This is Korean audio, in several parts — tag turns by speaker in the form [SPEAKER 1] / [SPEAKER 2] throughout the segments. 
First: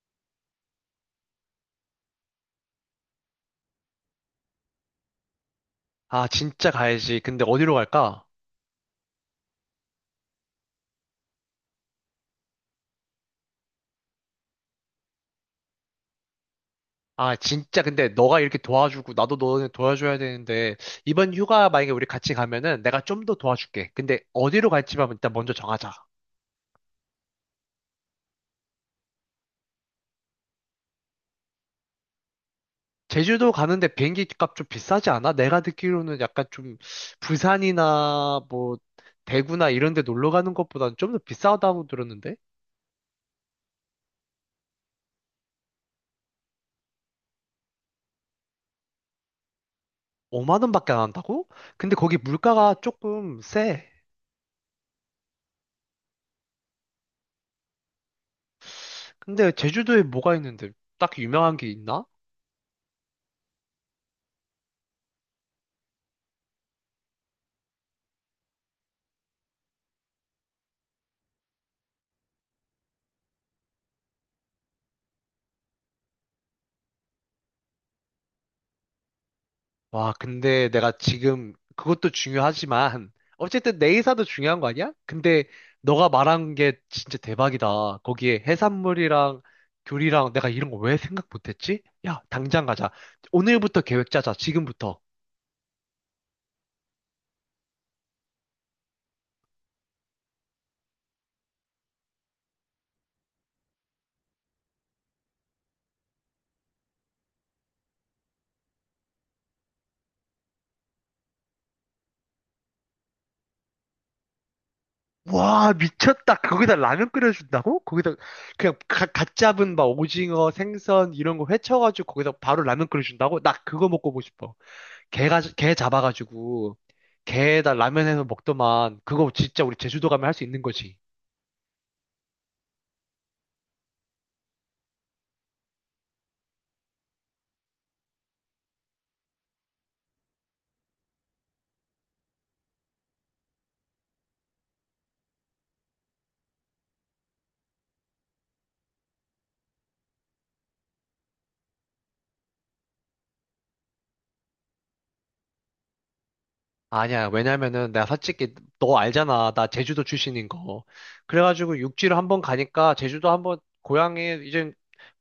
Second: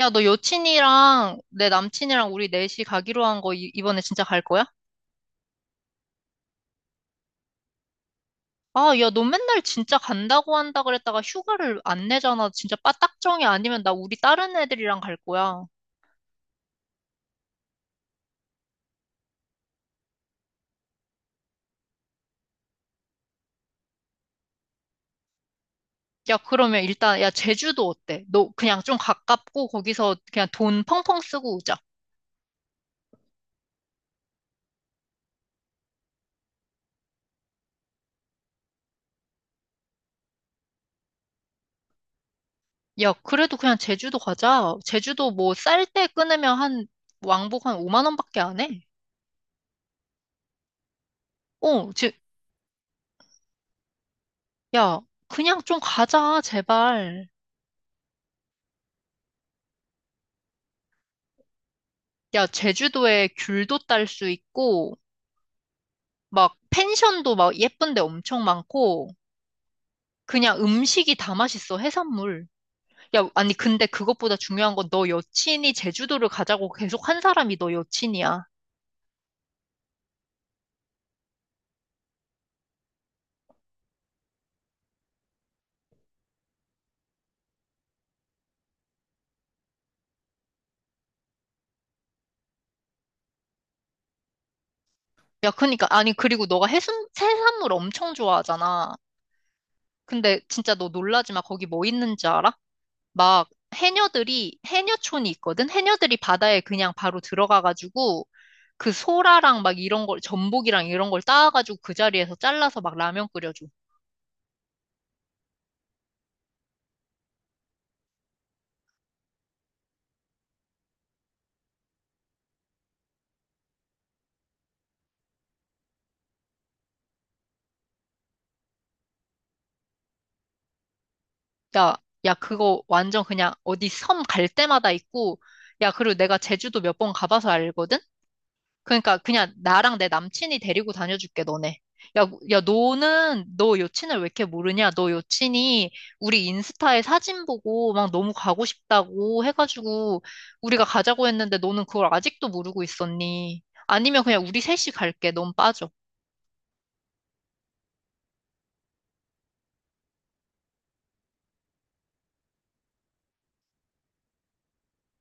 [SPEAKER 1] 야, 너 여친이랑 내 남친이랑 우리 넷이 가기로 한 거 이번에 진짜 갈 거야?
[SPEAKER 2] 아, 진짜 가야지. 근데 어디로 갈까?
[SPEAKER 1] 아, 야, 너 맨날 진짜 간다고 한다 그랬다가 휴가를 안 내잖아. 진짜 빠딱정이 아니면 나 우리 다른 애들이랑 갈 거야.
[SPEAKER 2] 아, 진짜 근데 너가 이렇게 도와주고 나도 너네 도와줘야 되는데 이번 휴가 만약에 우리 같이 가면은 내가 좀 더 도와줄게. 근데 어디로 갈지만 일단 먼저 정하자.
[SPEAKER 1] 야, 그러면 일단, 야, 제주도 어때? 너 그냥 좀 가깝고 거기서 그냥 돈 펑펑 쓰고 오자.
[SPEAKER 2] 제주도 가는데 비행기 값 좀 비싸지 않아? 내가 듣기로는 약간 좀 부산이나 뭐 대구나 이런 데 놀러 가는 것보다는 좀 더 비싸다고 들었는데?
[SPEAKER 1] 야, 그래도 그냥 제주도 가자. 제주도 뭐 쌀 때 끊으면 한 왕복 한 5만 원밖에 안 해.
[SPEAKER 2] 5만 원밖에 안 한다고?
[SPEAKER 1] 어,
[SPEAKER 2] 근데
[SPEAKER 1] 제,
[SPEAKER 2] 거기 물가가 조금 세.
[SPEAKER 1] 야, 그냥 좀 가자, 제발.
[SPEAKER 2] 근데 제주도에 뭐가 있는데 딱히 유명한 게 있나?
[SPEAKER 1] 야, 제주도에 귤도 딸 수 있고, 막 펜션도 막 예쁜 데 엄청 많고, 그냥 음식이 다 맛있어, 해산물. 야, 아니, 근데 그것보다 중요한 건 너 여친이 제주도를 가자고 계속 한 사람이 너 여친이야.
[SPEAKER 2] 와, 근데 내가 지금 그것도 중요하지만 어쨌든 내 의사도 중요한 거 아니야? 근데 너가 말한 게 진짜 대박이다. 거기에 해산물이랑 교리랑 내가 이런 거 왜 생각 못했지? 야, 당장 가자. 오늘부터 계획 짜자. 지금부터.
[SPEAKER 1] 야, 그니까, 아니, 그리고 너가 해산물 엄청 좋아하잖아. 근데 진짜 너 놀라지 마. 거기 뭐 있는지 알아? 막 해녀촌이 있거든? 해녀들이 바다에 그냥 바로 들어가가지고, 그 소라랑 막 이런 걸, 전복이랑 이런 걸 따와가지고 그 자리에서 잘라서 막 라면 끓여줘.
[SPEAKER 2] 와, 미쳤다. 거기다 라면 끓여준다고? 거기다 그냥 갓 잡은 막 오징어, 생선 이런 거 회쳐가지고 거기다 바로 라면 끓여준다고? 나 그거 먹고 보고 싶어. 개 잡아가지고, 개에다 라면 해서 먹더만, 그거 진짜 우리 제주도 가면 할 수 있는 거지.
[SPEAKER 1] 야, 야, 그거 완전 그냥 어디 섬 갈 때마다 있고, 야, 그리고 내가 제주도 몇 번 가봐서 알거든? 그러니까 그냥 나랑 내 남친이 데리고 다녀줄게, 너네. 야, 야, 너는 너 여친을 왜 이렇게 모르냐? 너 여친이 우리 인스타에 사진 보고 막 너무 가고 싶다고 해가지고 우리가 가자고 했는데 너는 그걸 아직도 모르고 있었니? 아니면 그냥 우리 셋이 갈게. 넌 빠져.
[SPEAKER 2] 아니야, 왜냐면은 내가 솔직히 너 알잖아. 나 제주도 출신인 거. 그래가지고 육지로 한번 가니까 제주도 한번 고향에 이제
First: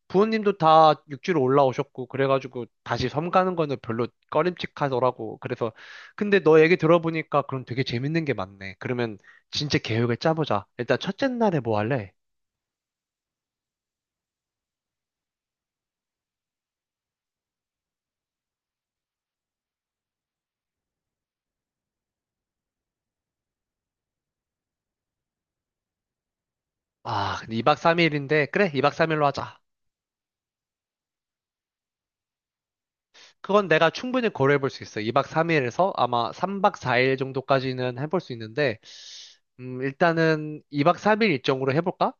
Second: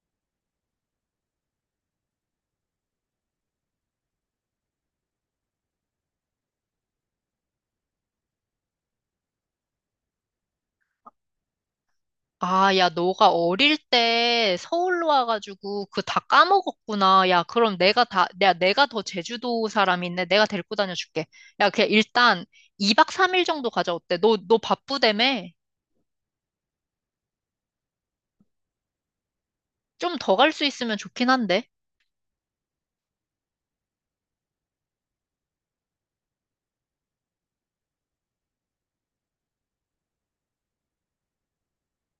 [SPEAKER 2] 부모님도 다 육지로 올라오셨고, 그래가지고 다시 섬 가는 거는 별로 꺼림칙하더라고. 그래서, 근데 너 얘기 들어보니까 그럼 되게 재밌는 게 많네. 그러면 진짜 계획을 짜보자. 일단 첫째 날에 뭐 할래?
[SPEAKER 1] 아, 야, 너가 어릴 때 서울로 와가지고 그 다 까먹었구나. 야, 야, 내가 더 제주도 사람인데 내가 데리고 다녀줄게. 야, 그냥 일단 2박 3일 정도 가자. 어때? 너 바쁘다며?
[SPEAKER 2] 아, 근데 2박 3일인데, 그래, 2박 3일로 하자.
[SPEAKER 1] 좀 더 갈 수 있으면 좋긴 한데.
[SPEAKER 2] 그건 내가 충분히 고려해 볼 수 있어. 2박 3일에서 아마 3박 4일 정도까지는 해볼 수 있는데, 일단은 2박 3일 일정으로 해볼까?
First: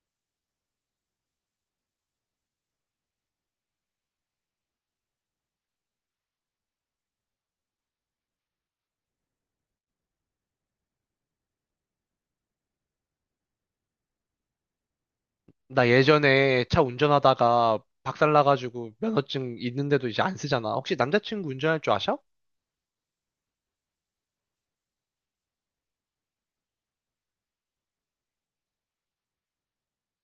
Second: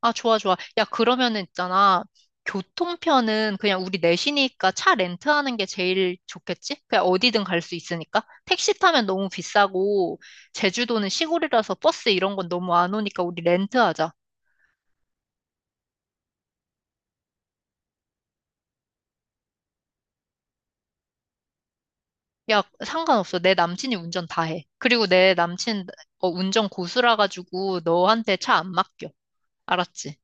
[SPEAKER 1] 아, 좋아, 좋아. 야, 그러면은 있잖아. 교통편은 그냥 우리 넷이니까 차 렌트하는 게 제일 좋겠지? 그냥 어디든 갈 수 있으니까. 택시 타면 너무 비싸고, 제주도는 시골이라서 버스 이런 건 너무 안 오니까 우리 렌트하자.
[SPEAKER 2] 나 예전에 차 운전하다가 박살나가지고 면허증 있는데도 이제 안 쓰잖아. 혹시 남자친구 운전할 줄 아셔?
[SPEAKER 1] 야, 상관없어. 내 남친이 운전 다 해. 그리고 내 남친 어, 운전 고수라 가지고 너한테 차 안 맡겨. 알았지?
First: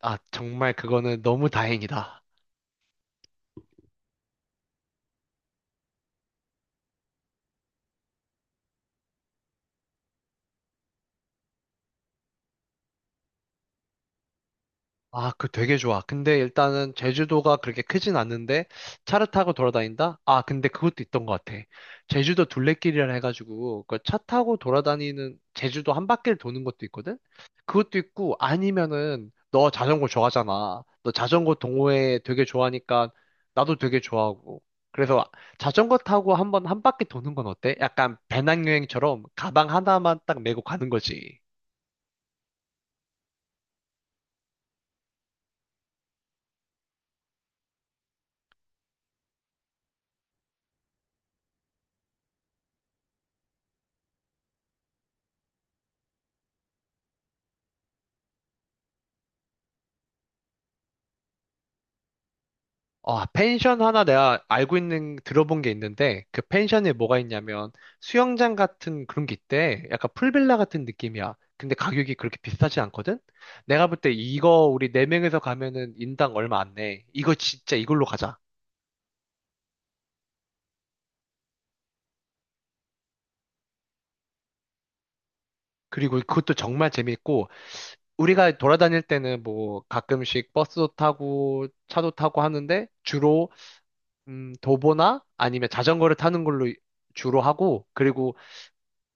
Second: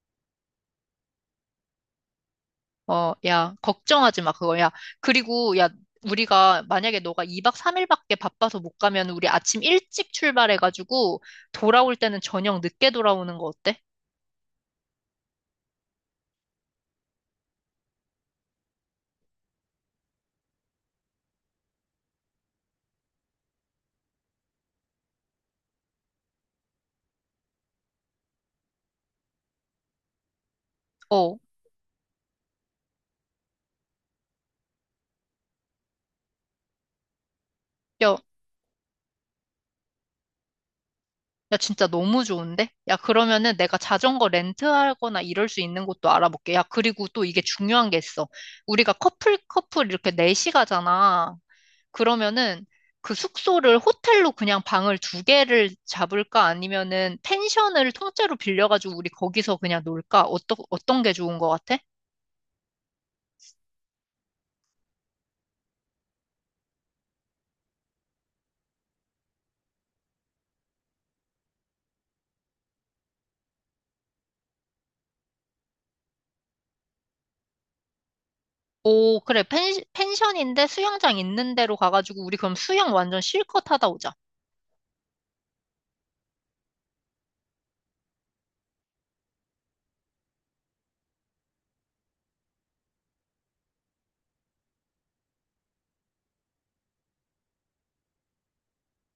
[SPEAKER 2] 아, 정말 그거는 너무 다행이다.
[SPEAKER 1] 어, 야, 걱정하지 마, 그거. 야, 우리가 만약에 너가 2박 3일밖에 바빠서 못 가면 우리 아침 일찍 출발해 가지고 돌아올 때는 저녁 늦게 돌아오는 거 어때?
[SPEAKER 2] 아, 그 되게 좋아. 근데 일단은 제주도가 그렇게 크진 않는데 차를 타고 돌아다닌다? 아, 근데 그것도 있던 것 같아. 제주도 둘레길이라 해가지고 그 차 타고 돌아다니는 제주도 한 바퀴를 도는 것도 있거든? 그것도 있고 아니면은 너 자전거 좋아하잖아. 너
[SPEAKER 1] 어,
[SPEAKER 2] 자전거 동호회 되게 좋아하니까 나도 되게 좋아하고. 그래서 자전거 타고 한번 한 바퀴 도는 건 어때?
[SPEAKER 1] 야,
[SPEAKER 2] 약간 배낭여행처럼 가방 하나만 딱 메고 가는 거지.
[SPEAKER 1] 야, 진짜 너무 좋은데? 야, 그러면은 내가 자전거 렌트하거나 이럴 수 있는 곳도 알아볼게. 야, 그리고 또 이게 중요한 게 있어. 우리가 커플, 커플 이렇게 넷이 가잖아. 그러면은 그 숙소를 호텔로 그냥 방을 두 개를 잡을까? 아니면은 펜션을 통째로 빌려가지고 우리 거기서 그냥 놀까? 어떤 게 좋은 것 같아?
[SPEAKER 2] 아, 펜션 하나 내가 알고 있는, 들어본 게 있는데, 그 펜션에 뭐가 있냐면, 수영장 같은 그런 게 있대. 약간 풀빌라 같은 느낌이야. 근데 가격이 그렇게 비싸지 않거든? 내가 볼 때 이거 우리 네명에서 가면은 인당 얼마 안 내. 이거 진짜 이걸로 가자.
[SPEAKER 1] 오, 그래. 펜션인데 수영장 있는 데로 가가지고 우리 그럼 수영 완전 실컷 하다 오자.
[SPEAKER 2] 그리고 그것도 정말 재밌고, 우리가 돌아다닐 때는 뭐 가끔씩 버스도 타고, 차도 타고 하는데, 주로, 도보나 아니면 자전거를 타는 걸로 주로 하고, 그리고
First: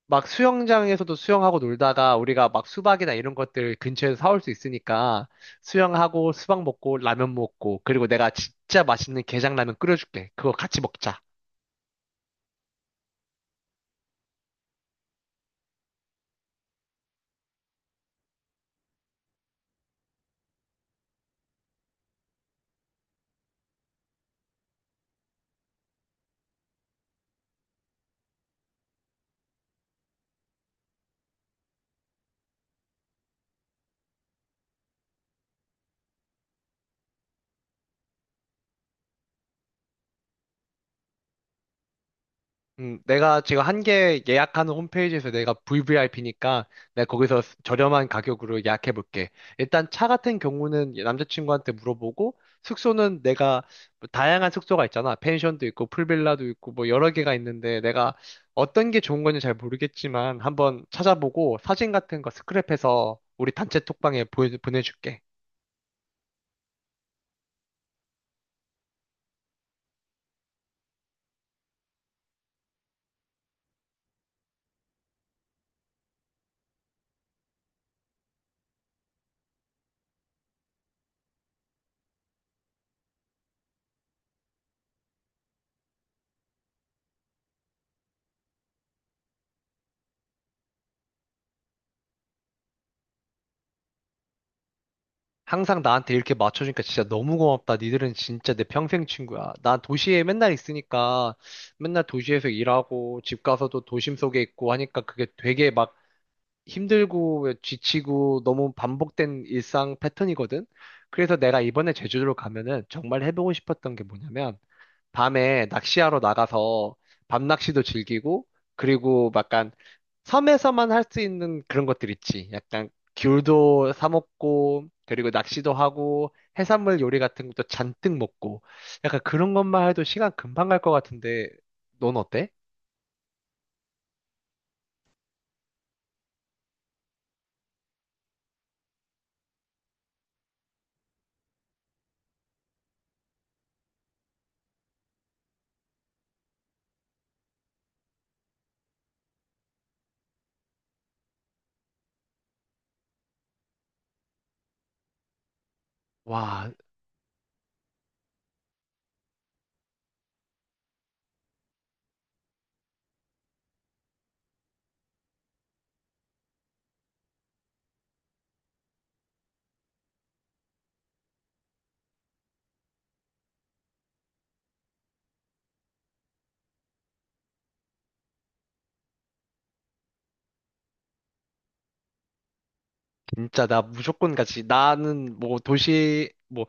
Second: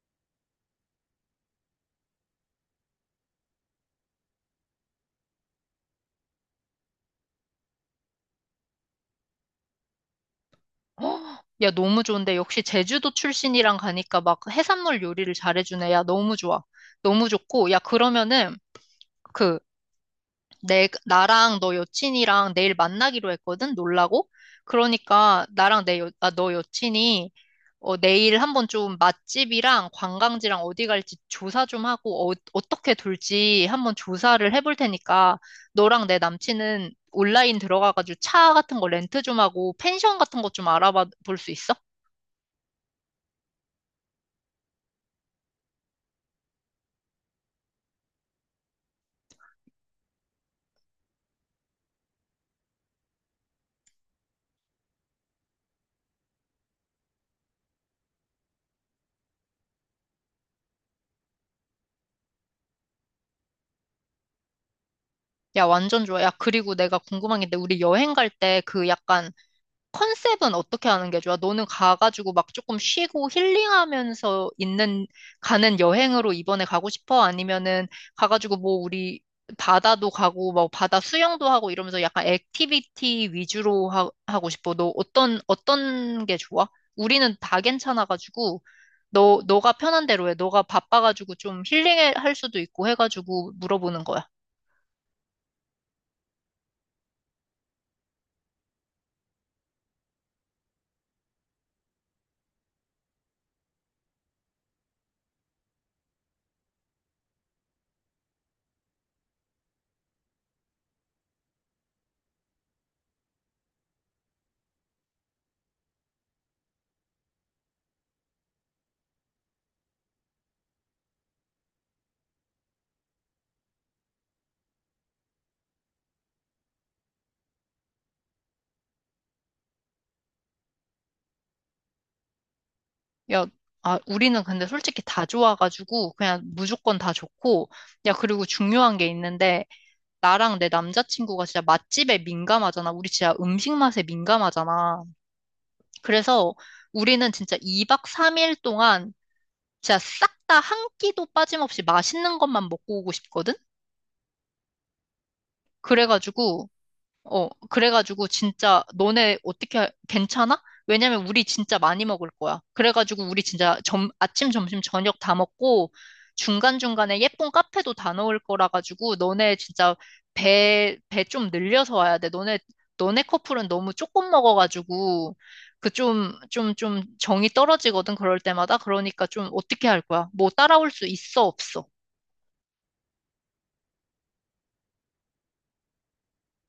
[SPEAKER 2] 막 수영장에서도 수영하고 놀다가 우리가 막 수박이나 이런 것들 근처에서 사올 수 있으니까 수영하고 수박 먹고 라면 먹고 그리고 내가 진짜 맛있는 게장라면 끓여줄게. 그거 같이 먹자.
[SPEAKER 1] 헉, 야, 너무 좋은데. 역시 제주도 출신이랑 가니까 막 해산물 요리를 잘해주네. 야, 너무 좋아. 너무 좋고. 야, 그러면은, 그, 나랑 너 여친이랑 내일 만나기로 했거든? 놀라고? 그러니까, 나랑 내 여, 아, 너 여친이, 어, 내일 한번 좀 맛집이랑 관광지랑 어디 갈지 조사 좀 하고, 어, 어떻게 돌지 한번 조사를 해볼 테니까, 너랑 내 남친은 온라인 들어가가지고 차 같은 거 렌트 좀 하고, 펜션 같은 거 좀 알아봐 볼 수 있어?
[SPEAKER 2] 내가 지금 한 개 예약하는 홈페이지에서 내가 VVIP니까 내가 거기서 저렴한 가격으로 예약해 볼게. 일단 차 같은 경우는 남자친구한테 물어보고 숙소는 내가 뭐 다양한 숙소가 있잖아. 펜션도 있고 풀빌라도 있고 뭐 여러 개가 있는데 내가 어떤 게 좋은 건지 잘 모르겠지만 한번 찾아보고 사진 같은 거 스크랩해서 우리 단체 톡방에 보 보내줄게.
[SPEAKER 1] 야, 완전 좋아. 야, 그리고 내가 궁금한 게 있는데, 우리 여행 갈 때 그 약간 컨셉은 어떻게 하는 게 좋아? 너는 가가지고 막 조금 쉬고 힐링하면서 있는, 가는 여행으로 이번에 가고 싶어? 아니면은 가가지고 뭐 우리 바다도 가고, 뭐 바다 수영도 하고 이러면서 약간 액티비티 위주로 하고 싶어? 어떤 게 좋아? 우리는 다 괜찮아가지고, 너가 편한 대로 해. 너가 바빠가지고 좀 힐링할 수도 있고 해가지고 물어보는 거야.
[SPEAKER 2] 항상 나한테 이렇게 맞춰주니까 진짜 너무 고맙다. 니들은 진짜 내 평생 친구야. 난 도시에 맨날 있으니까 맨날 도시에서 일하고 집 가서도 도심 속에 있고 하니까 그게 되게 막 힘들고 지치고 너무 반복된 일상 패턴이거든. 그래서 내가 이번에 제주도로 가면은 정말 해보고 싶었던 게 뭐냐면 밤에 낚시하러 나가서 밤낚시도 즐기고 그리고 약간 섬에서만 할 수 있는 그런 것들 있지. 약간 귤도 사 먹고 그리고 낚시도 하고 해산물 요리 같은 것도 잔뜩 먹고 약간 그런 것만 해도 시간 금방 갈 것 같은데 넌 어때?
[SPEAKER 1] 야, 아, 우리는 근데 솔직히 다 좋아가지고 그냥 무조건 다 좋고, 야, 그리고 중요한 게 있는데, 나랑 내 남자친구가 진짜 맛집에 민감하잖아. 우리 진짜 음식 맛에 민감하잖아. 그래서 우리는 진짜 2박 3일 동안 진짜 싹 다 한 끼도 빠짐없이 맛있는 것만 먹고 오고 싶거든? 그래가지고,
[SPEAKER 2] 와,
[SPEAKER 1] 어, 그래가지고 진짜 너네 어떻게 할- 괜찮아? 왜냐면 우리 진짜 많이 먹을 거야. 그래가지고 우리 아침, 점심, 저녁 다 먹고 중간중간에 예쁜 카페도 다 넣을 거라 가지고 너네 진짜 배 좀 늘려서 와야 돼. 너네 커플은 너무 조금 먹어가지고 그 좀 정이 떨어지거든. 그럴 때마다. 그러니까 좀 어떻게 할 거야? 뭐 따라올 수 있어, 없어?
[SPEAKER 2] 진짜 나 무조건 같이 나는 뭐 도시 뭐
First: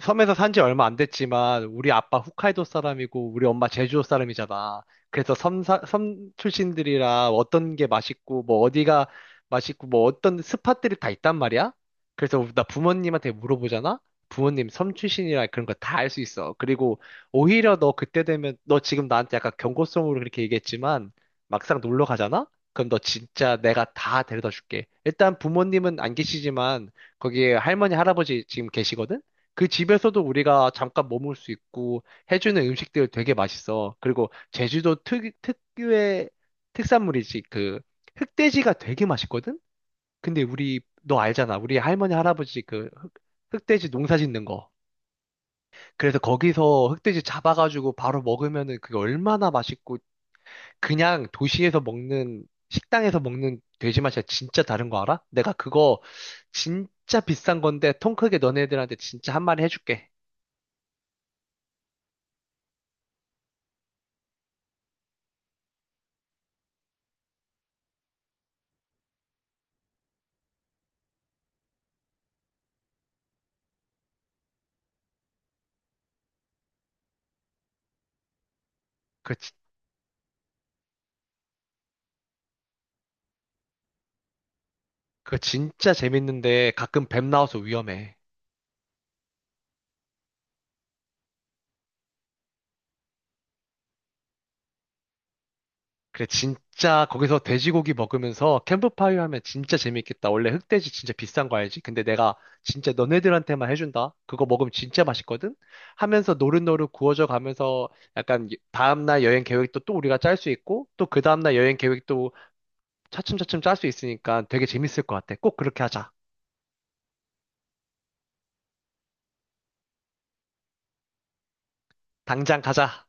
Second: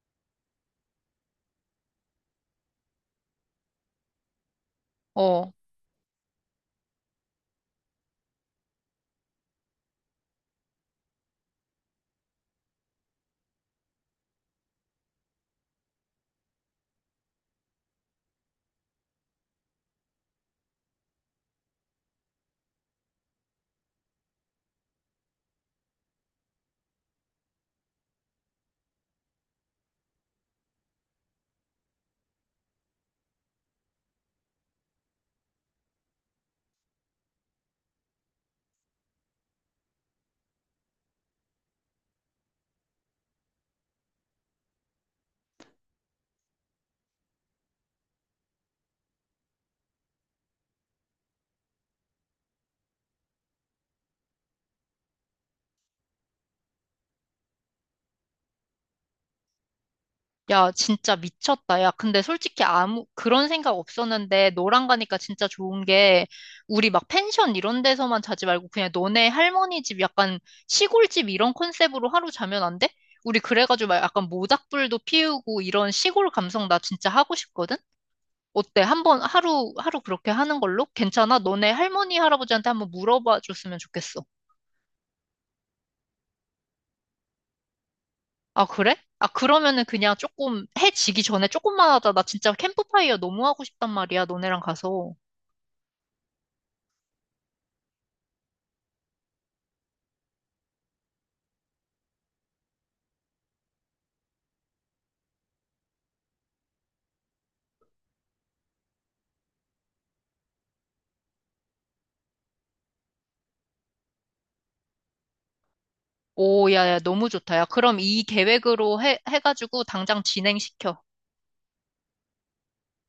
[SPEAKER 2] 섬에서 산지 얼마 안 됐지만 우리 아빠 홋카이도 사람이고 우리 엄마 제주도 사람이잖아. 그래서
[SPEAKER 1] 어.
[SPEAKER 2] 섬 출신들이라 어떤 게 맛있고 뭐 어디가 맛있고 뭐 어떤 스팟들이 다 있단 말이야. 그래서 나 부모님한테 물어보잖아. 부모님 섬 출신이라 그런 거 다 알 수 있어. 그리고 오히려 너 그때 되면 너 지금 나한테 약간 경고성으로 그렇게 얘기했지만 막상 놀러 가잖아. 그럼 너 진짜 내가 다 데려다 줄게. 일단 부모님은 안 계시지만 거기에 할머니, 할아버지 지금 계시거든? 그 집에서도 우리가 잠깐 머물 수 있고 해주는 음식들 되게 맛있어. 그리고 제주도 특유의 특산물이지. 그 흑돼지가 되게 맛있거든? 근데 우리, 너 알잖아. 우리 할머니, 할아버지 그 흑돼지 농사 짓는 거. 그래서 거기서 흑돼지 잡아가지고 바로 먹으면은 그게 얼마나 맛있고 그냥 도시에서 먹는, 식당에서 먹는 돼지 맛이랑 진짜 다른 거 알아? 내가 그거 진짜 비싼 건데 통 크게 너네들한테 진짜 한 마리 해줄게.
[SPEAKER 1] 야, 진짜 미쳤다. 야, 근데 솔직히 그런 생각 없었는데, 너랑 가니까 진짜 좋은 게, 우리 막 펜션 이런 데서만 자지 말고, 그냥 너네 할머니 집 약간 시골집 이런 컨셉으로 하루 자면 안 돼? 우리 그래가지고 막 약간 모닥불도 피우고 이런 시골 감성 나 진짜 하고 싶거든? 어때? 한번
[SPEAKER 2] 그
[SPEAKER 1] 하루, 하루 그렇게 하는 걸로? 괜찮아? 너네 할머니, 할아버지한테 한번 물어봐 줬으면 좋겠어.
[SPEAKER 2] 그거 진짜 재밌는데 가끔 뱀 나와서 위험해.
[SPEAKER 1] 아, 그래? 아, 그러면은 그냥 조금 해 지기 전에 조금만 하자. 나 진짜 캠프파이어 너무 하고 싶단 말이야, 너네랑 가서.
[SPEAKER 2] 그래, 진짜 거기서 돼지고기 먹으면서 캠프파이어 하면 진짜 재밌겠다. 원래 흑돼지 진짜 비싼 거 알지? 근데 내가 진짜 너네들한테만 해준다. 그거 먹으면 진짜 맛있거든? 하면서 노릇노릇 구워져 가면서 약간 다음날 여행 계획도 또 우리가 짤 수 있고 또 그 다음날 여행 계획도 차츰차츰 짤 수 있으니까 되게 재밌을 것 같아. 꼭 그렇게 하자.
[SPEAKER 1] 오, 야, 너무 좋다. 야, 그럼 이 계획으로 해가지고 당장 진행시켜.
[SPEAKER 2] 당장 가자.